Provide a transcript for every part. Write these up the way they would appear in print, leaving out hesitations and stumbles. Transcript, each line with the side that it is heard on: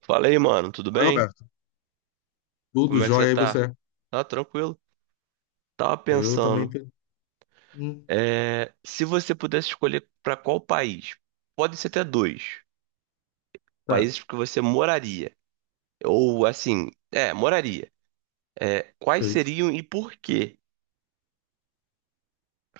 right: Fala aí, mano, tudo
left: Oi,
right: bem?
left: Roberto. Tudo
right: Como é que você
left: jóia, e
right: tá?
left: você?
right: Tá tranquilo? Tava
left: Eu também
right: pensando,
left: tenho. Hum,
right: se você pudesse escolher pra qual país, pode ser até dois,
left: certo,
right: países que você moraria, ou assim, moraria, quais
left: perfeito.
right: seriam e por quê?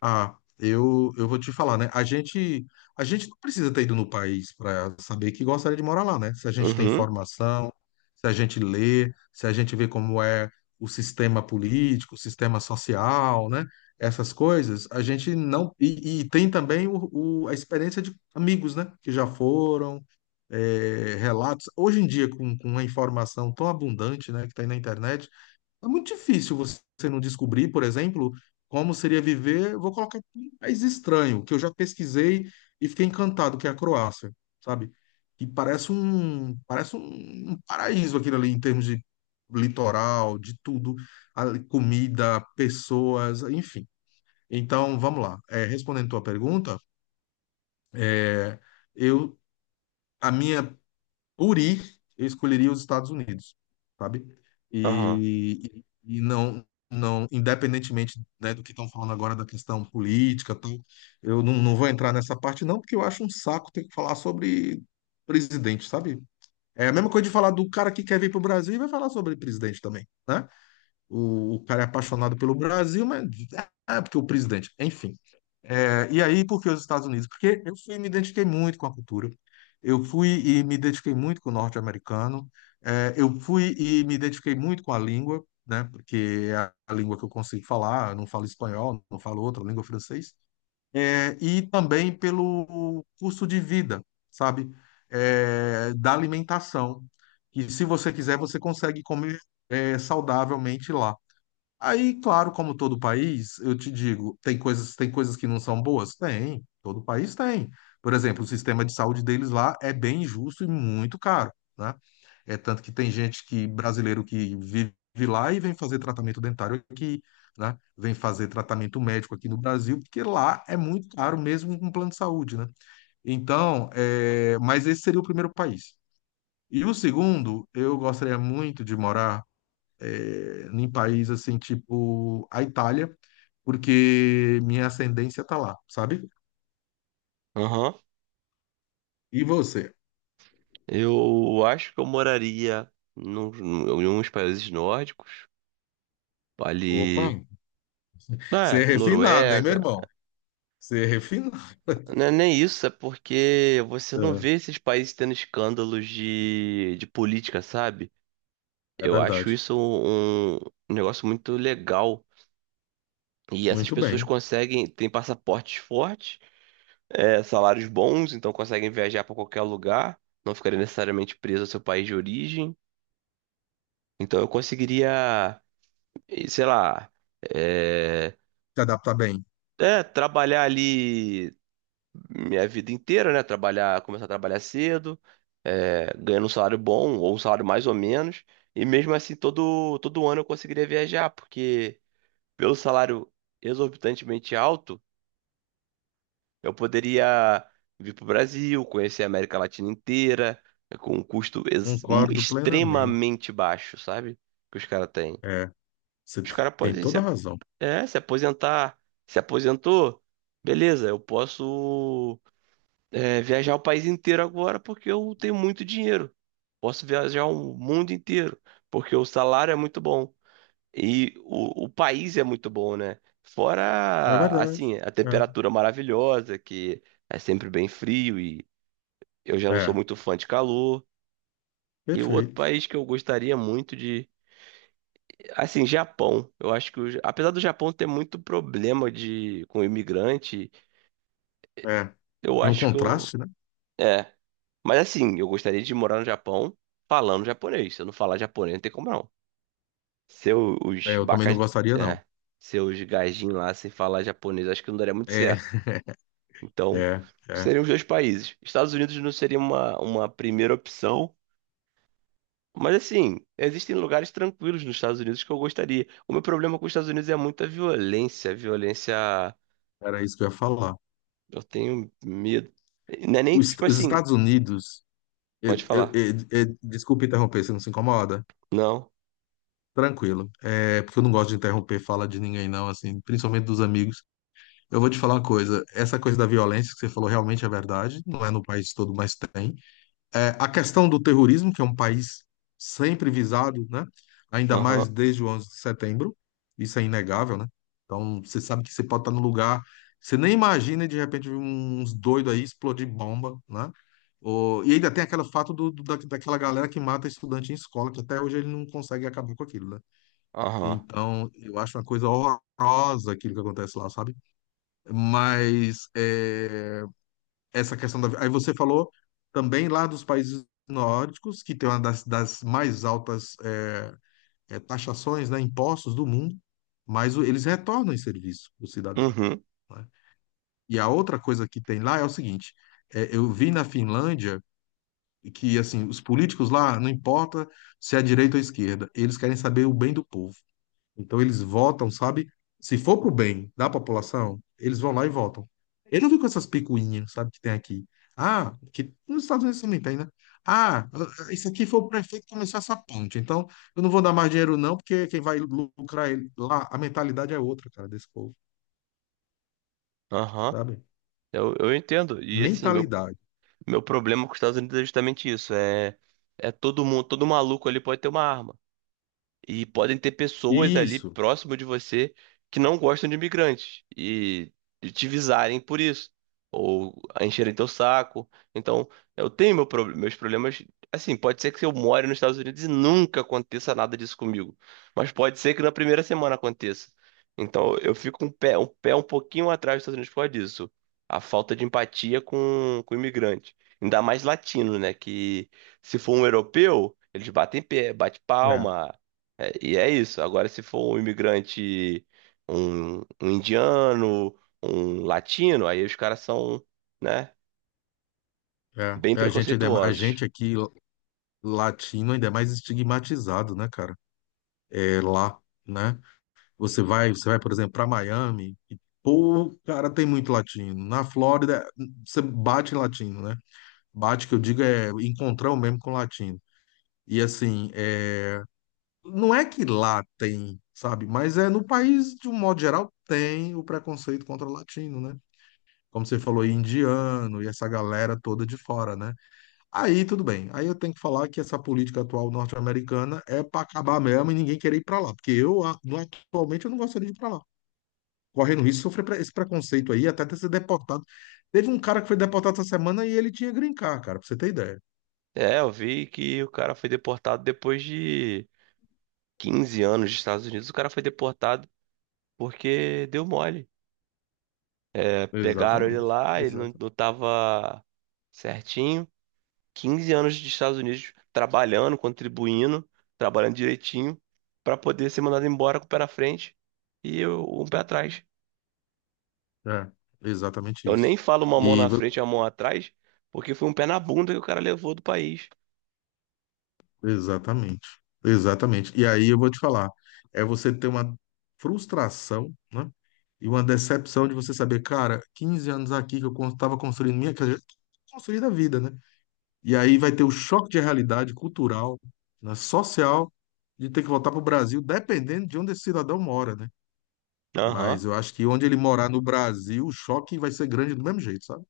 left: Ah, eu vou te falar, né? A gente não precisa ter ido no país para saber que gostaria de morar lá, né? Se a gente tem
right: Uhum,
left: informação, se a gente lê, se a gente vê como é o sistema político, o sistema social, né? Essas coisas, a gente não. E tem também a experiência de amigos, né? Que já foram. Relatos. Hoje em dia, com a informação tão abundante, né, que tem na internet, é muito difícil você não descobrir, por exemplo, como seria viver. Vou colocar aqui um país estranho, que eu já pesquisei e fiquei encantado, que é a Croácia, sabe? Que parece um paraíso aquilo ali, em termos de litoral, de tudo, a comida, pessoas, enfim. Então, vamos lá. É, respondendo tua pergunta, é, eu, a minha por ir, eu escolheria os Estados Unidos, sabe?
right: aham,
left: E não, não, independentemente, né, do que estão falando agora da questão política, tal, eu não vou entrar nessa parte, não, porque eu acho um saco ter que falar sobre presidente, sabe? É a mesma coisa de falar do cara que quer vir para o Brasil e vai falar sobre presidente também, né? O cara é apaixonado pelo Brasil, mas ah, porque o presidente, enfim. É, e aí, por que os Estados Unidos? Porque eu fui, e me identifiquei muito com a cultura. Eu fui e me identifiquei muito com o norte-americano. É, eu fui e me identifiquei muito com a língua, né? Porque é a língua que eu consigo falar, eu não falo espanhol, não falo outra língua francês. É, e também pelo custo de vida, sabe? É, da alimentação. E se você quiser, você consegue comer, é, saudavelmente lá. Aí, claro, como todo país, eu te digo, tem coisas que não são boas? Tem, todo país tem. Por exemplo, o sistema de saúde deles lá é bem justo e muito caro, né? É tanto que tem gente que brasileiro que vive lá e vem fazer tratamento dentário aqui, né? Vem fazer tratamento médico aqui no Brasil, porque lá é muito caro mesmo com plano de saúde, né? Então, é... mas esse seria o primeiro país. E o segundo, eu gostaria muito de morar é, em país assim, tipo a Itália, porque minha ascendência tá lá, sabe?
right: aham.
left: E você?
right: Eu acho que eu moraria num- em uns países nórdicos,
left: Opa,
right: ali,
left: você é
right: né,
left: refinado, hein, meu
right: Noruega.
left: irmão? Você é refinado.
right: Não é nem isso, é porque você não vê esses países tendo escândalos de política, sabe?
left: É, é
right: Eu acho
left: verdade.
right: isso um negócio muito legal. E essas
left: Muito
right: pessoas
left: bem.
right: conseguem, têm passaportes fortes, salários bons, então conseguem viajar para qualquer lugar, não ficarem necessariamente presos ao seu país de origem. Então eu conseguiria, sei lá, é,
left: Se adapta bem.
right: trabalhar ali minha vida inteira, né? Trabalhar, começar a trabalhar cedo, ganhando um salário bom ou um salário mais ou menos. E mesmo assim, todo ano eu conseguiria viajar, porque pelo salário exorbitantemente alto, eu poderia vir para o Brasil, conhecer a América Latina inteira, com um custo
left: Concordo plenamente.
right: extremamente baixo, sabe? Que os caras têm.
left: É, você
right: Os caras
left: tem
right: podem se,
left: toda a
right: a-
left: razão.
right: é, se aposentar. Se aposentou, beleza, eu posso, viajar o país inteiro agora porque eu tenho muito dinheiro. Posso viajar o mundo inteiro porque o salário é muito bom e o país é muito bom, né?
left: É
right: Fora,
left: verdade.
right: assim, a temperatura maravilhosa, que é sempre bem frio e eu já
left: É,
right: não sou
left: é,
right: muito fã de calor. E o outro
left: perfeito.
right: país que eu gostaria muito de, assim, Japão. Eu acho que, apesar do Japão ter muito problema de com imigrante,
left: É.
right: eu
left: E um
right: acho que eu,
left: contraste, né?
right: é. Mas assim, eu gostaria de morar no Japão falando japonês. Se eu não falar japonês, não tem como não. Seus
left: É,
right: os
left: eu também não
right: bacas,
left: gostaria, não.
right: é, seus gajinhos lá sem falar japonês, acho que não daria muito
left: É,
right: certo. Então,
left: é, é.
right: seriam os dois países. Estados Unidos não seria uma primeira opção. Mas assim, existem lugares tranquilos nos Estados Unidos que eu gostaria. O meu problema com os Estados Unidos é muita violência. Violência.
left: Era isso que eu ia falar.
right: Eu tenho medo. Não é nem, tipo
left: Os
right: assim,
left: Estados Unidos.
right: pode falar.
left: Desculpa interromper, você não se incomoda?
right: Não.
left: Tranquilo. É, porque eu não gosto de interromper fala de ninguém, não, assim, principalmente dos amigos. Eu vou te falar uma coisa, essa coisa da violência que você falou realmente é verdade, não é no país todo, mas tem. É, a questão do terrorismo, que é um país sempre visado, né? Ainda mais
right: Aham.
left: desde o 11 de setembro, isso é inegável, né? Então, você sabe que você pode estar no lugar, você nem imagina e de repente vir uns doidos aí explodir bomba, né? E ainda tem aquele fato daquela galera que mata estudante em escola, que até hoje ele não consegue acabar com aquilo, né?
right: Aham.
left: Então, eu acho uma coisa horrorosa aquilo que acontece lá, sabe? Mas é, essa questão da. Aí você falou também lá dos países nórdicos, que tem uma das mais altas taxações, né, impostos do mundo, mas eles retornam em serviço o cidadão,
right: Uhum.
left: né? E a outra coisa que tem lá é o seguinte: eu vi na Finlândia que assim os políticos lá não importa se é direita ou esquerda, eles querem saber o bem do povo. Então eles votam, sabe? Se for pro bem da população, eles vão lá e votam. Eu não vi com essas picuinhas, sabe, que tem aqui. Ah, que nos Estados Unidos também tem, né? Ah, isso aqui foi o prefeito que começou essa ponte. Então, eu não vou dar mais dinheiro, não, porque quem vai lucrar ele lá, a mentalidade é outra, cara, desse povo,
right: Aham.
left: sabe?
right: Eu entendo. E assim, meu,
left: Mentalidade.
right: meu problema com os Estados Unidos é justamente isso. É, todo mundo, todo maluco ali pode ter uma arma. E podem ter pessoas ali
left: Isso.
right: próximo de você que não gostam de imigrantes e te visarem por isso, ou encherem teu saco. Então, eu tenho meu meus problemas. Assim, pode ser que eu more nos Estados Unidos e nunca aconteça nada disso comigo, mas pode ser que na primeira semana aconteça. Então, eu fico um pé um pouquinho atrás dos Estados Unidos por causa disso. A falta de empatia com o imigrante. Ainda mais latino, né? Que se for um europeu, eles batem pé, bate
left: É,
right: palma, e é isso. Agora, se for um imigrante, um indiano, um latino, aí os caras são, né,
left: é.
right: bem
left: É, A gente, ainda- a
right: preconceituosos.
left: gente aqui, latino, ainda é mais estigmatizado, né, cara? É lá, né? Você vai, por exemplo, para Miami, e, pô, cara, tem muito latino. Na Flórida, você bate em latino, né? Bate, que eu digo, é encontrar o mesmo com latino. E assim, é, não é que lá tem, sabe? Mas é no país, de um modo geral, tem o preconceito contra o latino, né? Como você falou, aí, indiano e essa galera toda de fora, né? Aí tudo bem. Aí eu tenho que falar que essa política atual norte-americana é para acabar mesmo e ninguém querer ir para lá, porque eu atualmente eu não gostaria de ir para lá, correndo risco de sofrer esse preconceito aí, até de ser deportado. Teve um cara que foi deportado essa semana e ele tinha green card, cara, pra você ter ideia.
right: É, eu vi que o cara foi deportado depois de 15 anos dos Estados Unidos. O cara foi deportado porque deu mole. É, pegaram ele
left: Exatamente.
right: lá, ele não,
left: Exato.
right: não tava certinho. 15 anos dos Estados Unidos trabalhando, contribuindo, trabalhando direitinho, para poder ser mandado embora com o pé na frente e um pé atrás.
left: É, exatamente
right: Eu
left: isso.
right: nem falo uma mão
left: E
right: na frente e a mão atrás, porque foi um pé na bunda que o cara levou do país.
left: exatamente. Exatamente. E aí eu vou te falar, é você ter uma frustração, né? E uma decepção de você saber, cara, 15 anos aqui que eu estava construindo minha, quer dizer, construindo a vida, né? E aí vai ter o choque de realidade cultural, né, social, de ter que voltar para o Brasil, dependendo de onde esse cidadão mora, né?
right: Aham.
left: Mas eu acho que onde ele morar no Brasil, o choque vai ser grande do mesmo jeito, sabe?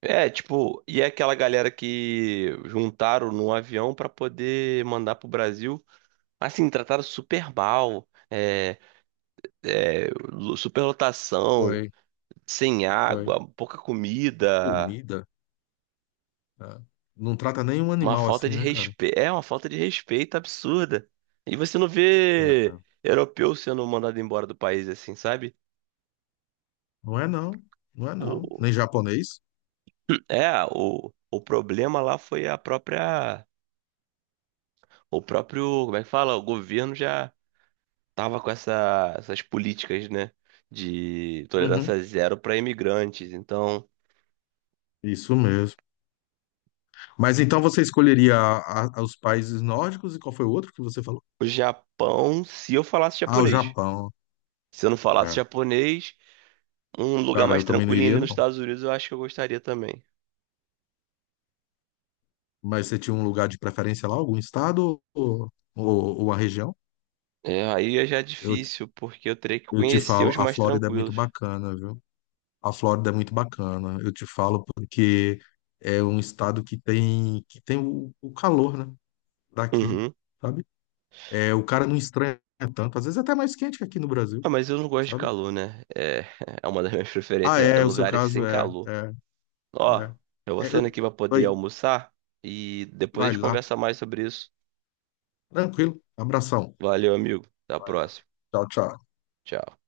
right: É, tipo, e é aquela galera que juntaram no avião pra poder mandar pro Brasil, assim, trataram super mal, superlotação,
left: Foi,
right: sem
left: foi.
right: água, pouca
left: Tem
right: comida,
left: comida, né? Não trata nenhum
right: uma
left: animal
right: falta
left: assim,
right: de
left: né, cara?
right: respeito, é uma falta de respeito absurda. E você não vê
left: É.
right: europeu sendo mandado embora do país assim, sabe?
left: Não é não, não é não. Nem japonês.
right: É, o problema lá foi a própria, o próprio, como é que fala? O governo já tava com essas políticas, né, de
left: Uhum.
right: tolerância zero para imigrantes. Então,
left: Isso mesmo. Mas então você escolheria os países nórdicos e qual foi o outro que você falou?
right: o Japão, se eu falasse
left: Ah, o
right: japonês,
left: Japão.
right: se eu não falasse
left: É.
right: japonês, um lugar
left: Cara,
right: mais
left: eu também não
right: tranquilinho
left: iria,
right: ali nos
left: não.
right: Estados Unidos, eu acho que eu gostaria também.
left: Mas você tinha um lugar de preferência lá, algum estado ou, ou a região?
right: É, aí é já
left: Eu,
right: difícil, porque eu teria que
left: eu te
right: conhecer
left: falo,
right: os
left: a
right: mais
left: Flórida é muito
right: tranquilos.
left: bacana, viu? A Flórida é muito bacana. Eu te falo porque é um estado que tem o calor, né? Daqui,
right: Uhum.
left: sabe? É, o cara não estranha tanto. Às vezes é até mais quente que aqui no Brasil,
right: Ah, mas eu não gosto de
left: sabe?
right: calor, né? É, é uma das minhas
left: Ah,
right: preferências, é
left: é, o seu
right: lugares
left: caso
right: sem
left: é, é,
right: calor. Ó, eu vou
left: é. É,
right: saindo aqui pra poder
left: Oi,
right: almoçar e depois a
left: vai
right: gente
left: lá.
right: conversa mais sobre isso.
left: Tranquilo. Abração.
right: Valeu, amigo. Até a
left: Valeu.
right: próxima.
left: Tchau, tchau.
right: Tchau.